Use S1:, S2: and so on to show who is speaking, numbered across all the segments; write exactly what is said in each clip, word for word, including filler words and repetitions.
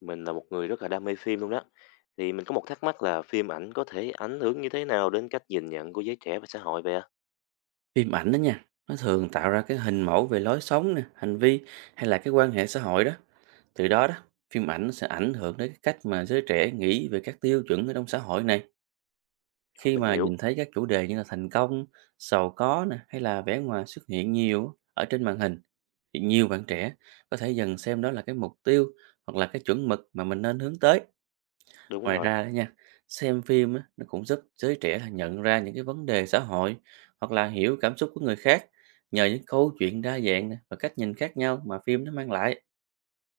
S1: Mình là một người rất là đam mê phim luôn đó. Thì mình có một thắc mắc là phim ảnh có thể ảnh hưởng như thế nào đến cách nhìn nhận của giới trẻ và xã hội vậy ạ?
S2: Phim ảnh đó nha, nó thường tạo ra cái hình mẫu về lối sống nè, hành vi hay là cái quan hệ xã hội đó. Từ đó đó, phim ảnh nó sẽ ảnh hưởng đến cái cách mà giới trẻ nghĩ về các tiêu chuẩn ở trong xã hội này. Khi
S1: Mình
S2: mà
S1: hiểu.
S2: nhìn thấy các chủ đề như là thành công, giàu có nè, hay là vẻ ngoài xuất hiện nhiều ở trên màn hình, thì nhiều bạn trẻ có thể dần xem đó là cái mục tiêu hoặc là cái chuẩn mực mà mình nên hướng tới.
S1: Đúng
S2: Ngoài
S1: rồi.
S2: ra đó nha, xem phim á, nó cũng giúp giới trẻ là nhận ra những cái vấn đề xã hội hoặc là hiểu cảm xúc của người khác nhờ những câu chuyện đa dạng nè và cách nhìn khác nhau mà phim nó mang lại.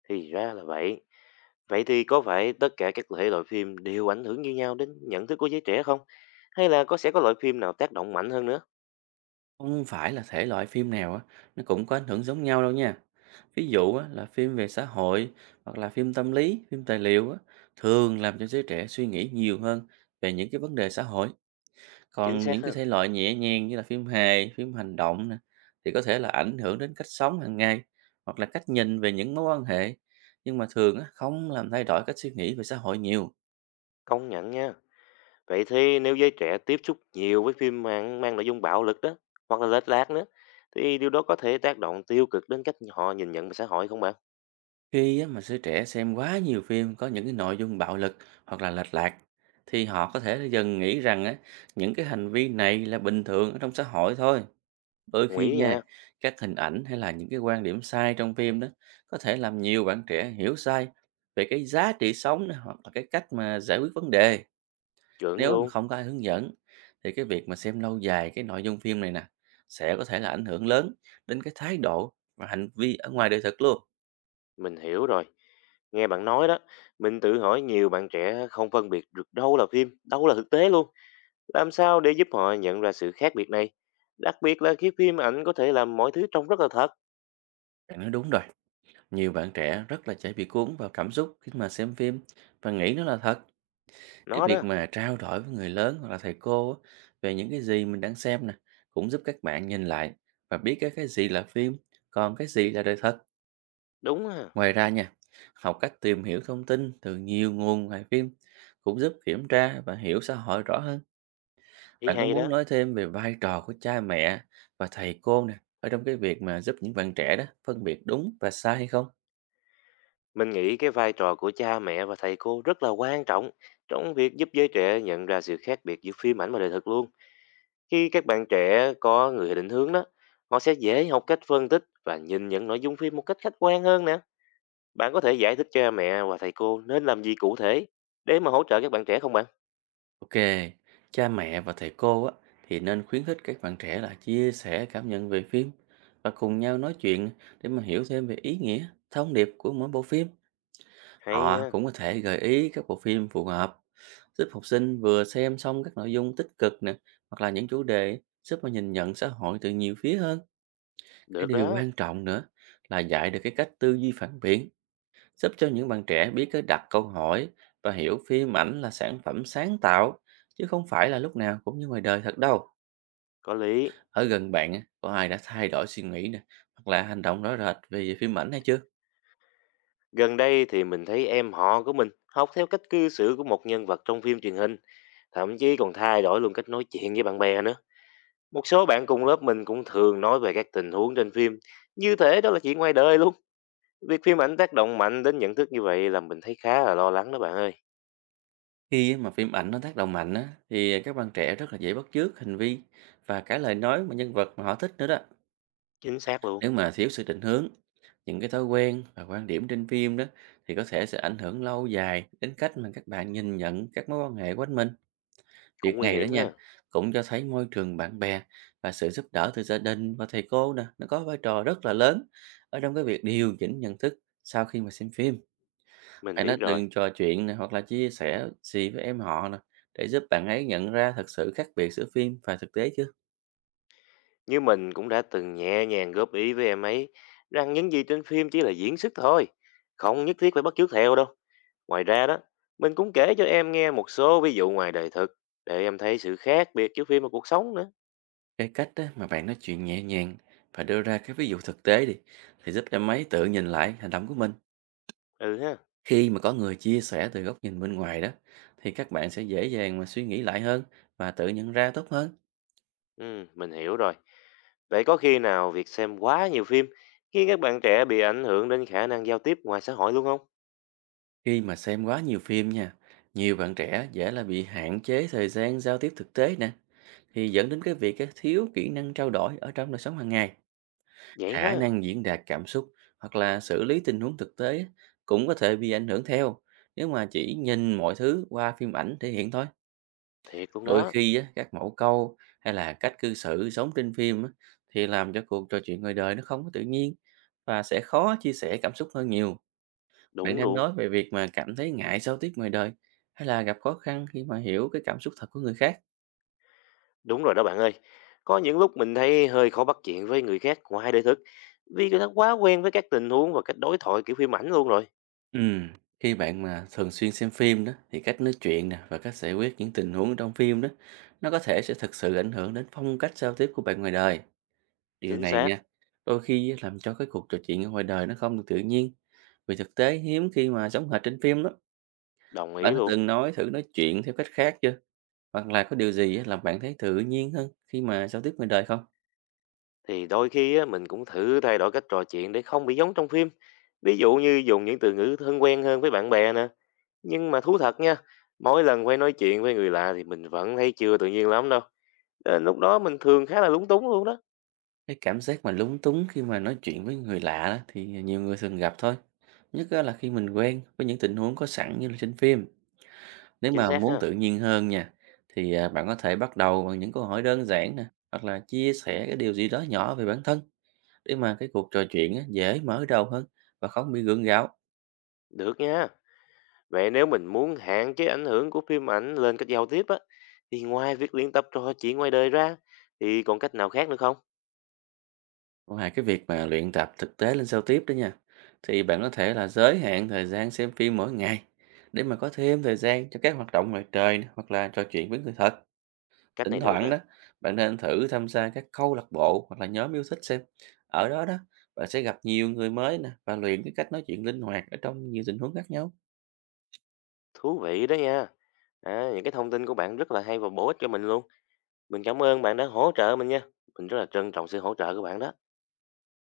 S1: Thì ra là vậy. Vậy thì có phải tất cả các thể loại phim đều ảnh hưởng như nhau đến nhận thức của giới trẻ không? Hay là có sẽ có loại phim nào tác động mạnh hơn nữa?
S2: Không phải là thể loại phim nào á, nó cũng có ảnh hưởng giống nhau đâu nha. Ví dụ á, là phim về xã hội hoặc là phim tâm lý, phim tài liệu á, thường làm cho giới trẻ suy nghĩ nhiều hơn về những cái vấn đề xã hội.
S1: Chính
S2: Còn
S1: xác
S2: những cái
S1: ha.
S2: thể loại nhẹ nhàng như là phim hài, phim hành động nè, thì có thể là ảnh hưởng đến cách sống hàng ngày hoặc là cách nhìn về những mối quan hệ, nhưng mà thường á, không làm thay đổi cách suy nghĩ về xã hội nhiều.
S1: Công nhận nha. Vậy thì nếu giới trẻ tiếp xúc nhiều với phim mang, mang nội dung bạo lực đó, hoặc là lệch lạc nữa, thì điều đó có thể tác động tiêu cực đến cách họ nhìn nhận xã hội không bạn?
S2: Khi á, mà giới trẻ xem quá nhiều phim có những cái nội dung bạo lực hoặc là lệch lạc, thì họ có thể là dần nghĩ rằng á, những cái hành vi này là bình thường ở trong xã hội thôi. Đôi
S1: Đồng
S2: khi
S1: ý
S2: nha,
S1: nha.
S2: các hình ảnh hay là những cái quan điểm sai trong phim đó có thể làm nhiều bạn trẻ hiểu sai về cái giá trị sống nè, hoặc là cái cách mà giải quyết vấn đề
S1: Chuẩn
S2: nếu mà
S1: luôn.
S2: không có ai hướng dẫn thì cái việc mà xem lâu dài cái nội dung phim này nè sẽ có thể là ảnh hưởng lớn đến cái thái độ và hành vi ở ngoài đời thực luôn.
S1: Mình hiểu rồi. Nghe bạn nói đó, mình tự hỏi nhiều bạn trẻ không phân biệt được đâu là phim, đâu là thực tế luôn. Làm sao để giúp họ nhận ra sự khác biệt này? Đặc biệt là khi phim ảnh có thể làm mọi thứ trông rất là thật.
S2: Bạn nói đúng rồi, nhiều bạn trẻ rất là dễ bị cuốn vào cảm xúc khi mà xem phim và nghĩ nó là thật. Cái
S1: Nó
S2: việc
S1: đó,
S2: mà trao đổi với người lớn hoặc là thầy cô á, về những cái gì mình đang xem nè cũng giúp các bạn nhìn lại và biết cái cái gì là phim, còn cái gì là đời thật.
S1: đúng à,
S2: Ngoài ra nha, học cách tìm hiểu thông tin từ nhiều nguồn ngoài phim cũng giúp kiểm tra và hiểu xã hội rõ hơn.
S1: ý
S2: Bạn có
S1: hay
S2: muốn
S1: đó.
S2: nói thêm về vai trò của cha mẹ và thầy cô nè ở trong cái việc mà giúp những bạn trẻ đó phân biệt đúng và sai hay không?
S1: Mình nghĩ cái vai trò của cha mẹ và thầy cô rất là quan trọng trong việc giúp giới trẻ nhận ra sự khác biệt giữa phim ảnh và đời thực luôn. Khi các bạn trẻ có người định hướng đó, họ sẽ dễ học cách phân tích và nhìn nhận nội dung phim một cách khách quan hơn nè. Bạn có thể giải thích cha mẹ và thầy cô nên làm gì cụ thể để mà hỗ trợ các bạn trẻ không bạn?
S2: Ok, cha mẹ và thầy cô á, thì nên khuyến khích các bạn trẻ là chia sẻ cảm nhận về phim và cùng nhau nói chuyện để mà hiểu thêm về ý nghĩa, thông điệp của mỗi bộ phim.
S1: Hay
S2: Họ
S1: nha,
S2: cũng có thể gợi ý các bộ phim phù hợp, giúp học sinh vừa xem xong các nội dung tích cực nè, hoặc là những chủ đề giúp mà nhìn nhận xã hội từ nhiều phía hơn. Cái
S1: được
S2: điều
S1: đó,
S2: quan trọng nữa là dạy được cái cách tư duy phản biện, giúp cho những bạn trẻ biết cách đặt câu hỏi và hiểu phim ảnh là sản phẩm sáng tạo chứ không phải là lúc nào cũng như ngoài đời thật đâu.
S1: có lý.
S2: Ở gần bạn á, có ai đã thay đổi suy nghĩ nè hoặc là hành động rõ rệt về phim ảnh hay chưa?
S1: Gần đây thì mình thấy em họ của mình học theo cách cư xử của một nhân vật trong phim truyền hình, thậm chí còn thay đổi luôn cách nói chuyện với bạn bè nữa. Một số bạn cùng lớp mình cũng thường nói về các tình huống trên phim, như thể đó là chuyện ngoài đời luôn. Việc phim ảnh tác động mạnh đến nhận thức như vậy làm mình thấy khá là lo lắng đó bạn ơi.
S2: Khi á mà phim ảnh nó tác động mạnh á, thì các bạn trẻ rất là dễ bắt chước hành vi và cả lời nói mà nhân vật mà họ thích nữa đó.
S1: Chính xác luôn,
S2: Nếu mà thiếu sự định hướng, những cái thói quen và quan điểm trên phim đó thì có thể sẽ ảnh hưởng lâu dài đến cách mà các bạn nhìn nhận các mối quan hệ quanh mình. Việc
S1: cũng nguy
S2: này đó
S1: hiểm
S2: nha,
S1: ha.
S2: cũng cho thấy môi trường bạn bè và sự giúp đỡ từ gia đình và thầy cô nè, nó có vai trò rất là lớn ở trong cái việc điều chỉnh nhận thức sau khi mà xem phim.
S1: Mình
S2: Bạn
S1: biết
S2: đã
S1: rồi.
S2: từng trò chuyện nè, hoặc là chia sẻ gì với em họ nè, để giúp bạn ấy nhận ra thật sự khác biệt giữa phim và thực tế chưa?
S1: Như mình cũng đã từng nhẹ nhàng góp ý với em ấy rằng những gì trên phim chỉ là diễn xuất thôi, không nhất thiết phải bắt chước theo đâu. Ngoài ra đó, mình cũng kể cho em nghe một số ví dụ ngoài đời thực để em thấy sự khác biệt giữa phim và cuộc sống nữa.
S2: Cái cách á, mà bạn nói chuyện nhẹ nhàng và đưa ra cái ví dụ thực tế đi, thì giúp em ấy tự nhìn lại hành động của mình.
S1: Ừ ha,
S2: Khi mà có người chia sẻ từ góc nhìn bên ngoài đó, thì các bạn sẽ dễ dàng mà suy nghĩ lại hơn và tự nhận ra tốt hơn.
S1: ừ, mình hiểu rồi. Vậy có khi nào việc xem quá nhiều phim khiến các bạn trẻ bị ảnh hưởng đến khả năng giao tiếp ngoài xã hội luôn không?
S2: Khi mà xem quá nhiều phim nha, nhiều bạn trẻ dễ là bị hạn chế thời gian giao tiếp thực tế nè, thì dẫn đến cái việc á, thiếu kỹ năng trao đổi ở trong đời sống hàng ngày.
S1: Vậy
S2: Khả
S1: ha,
S2: năng diễn đạt cảm xúc hoặc là xử lý tình huống thực tế á, cũng có thể bị ảnh hưởng theo nếu mà chỉ nhìn mọi thứ qua phim ảnh thể hiện thôi.
S1: thiệt luôn
S2: Đôi
S1: đó,
S2: khi á, các mẫu câu hay là cách cư xử sống trên phim á, thì làm cho cuộc trò chuyện ngoài đời nó không có tự nhiên và sẽ khó chia sẻ cảm xúc hơn nhiều. Bạn
S1: đúng
S2: đang
S1: luôn.
S2: nói về việc mà cảm thấy ngại giao tiếp ngoài đời, hay là gặp khó khăn khi mà hiểu cái cảm xúc thật của người khác?
S1: Đúng rồi đó bạn ơi. Có những lúc mình thấy hơi khó bắt chuyện với người khác ngoài đời thực vì người ta quá quen với các tình huống và cách đối thoại kiểu phim ảnh luôn rồi.
S2: Ừm, Khi bạn mà thường xuyên xem phim đó, thì cách nói chuyện nè và cách giải quyết những tình huống trong phim đó, nó có thể sẽ thực sự ảnh hưởng đến phong cách giao tiếp của bạn ngoài đời. Điều
S1: Chính
S2: này
S1: xác,
S2: nha, đôi khi á, làm cho cái cuộc trò chuyện ở ngoài đời nó không được tự nhiên, vì thực tế hiếm khi mà giống hệt trên phim đó.
S1: đồng
S2: Bạn
S1: ý
S2: đã
S1: luôn.
S2: từng nói thử nói chuyện theo cách khác chưa? Hoặc là có điều gì á làm bạn thấy tự nhiên hơn khi mà giao tiếp ngoài đời không?
S1: Thì đôi khi á, mình cũng thử thay đổi cách trò chuyện để không bị giống trong phim. Ví dụ như dùng những từ ngữ thân quen hơn với bạn bè nè. Nhưng mà thú thật nha, mỗi lần quay nói chuyện với người lạ thì mình vẫn thấy chưa tự nhiên lắm đâu. Đến lúc đó mình thường khá là lúng túng luôn đó.
S2: Cái cảm giác mà lúng túng khi mà nói chuyện với người lạ đó, thì nhiều người thường gặp thôi. Nhất á là khi mình quen với những tình huống có sẵn như là trên phim. Nếu
S1: Chính
S2: mà
S1: xác
S2: muốn
S1: ha.
S2: tự nhiên hơn nha, thì à, bạn có thể bắt đầu bằng những câu hỏi đơn giản nè, hoặc là chia sẻ cái điều gì đó nhỏ về bản thân để mà cái cuộc trò chuyện á, dễ mở đầu hơn và không bị gượng gạo.
S1: Được nha. Vậy nếu mình muốn hạn chế ảnh hưởng của phim ảnh lên cách giao tiếp á, thì ngoài việc luyện tập trò chuyện ngoài đời ra, thì còn cách nào khác nữa không?
S2: Ngoài cái việc mà luyện tập thực tế lên giao tiếp đó nha, thì bạn có thể là giới hạn thời gian xem phim mỗi ngày để mà có thêm thời gian cho các hoạt động ngoài trời nè, hoặc là trò chuyện với người thật.
S1: Cách
S2: Thỉnh
S1: này được
S2: thoảng
S1: nè,
S2: đó, bạn nên thử tham gia các câu lạc bộ hoặc là nhóm yêu thích xem. Ở đó đó, bạn sẽ gặp nhiều người mới nè và luyện cái cách nói chuyện linh hoạt ở trong nhiều tình huống khác nhau.
S1: thú vị đó nha. À, những cái thông tin của bạn rất là hay và bổ ích cho mình luôn. Mình cảm ơn bạn đã hỗ trợ mình nha. Mình rất là trân trọng sự hỗ trợ của bạn đó.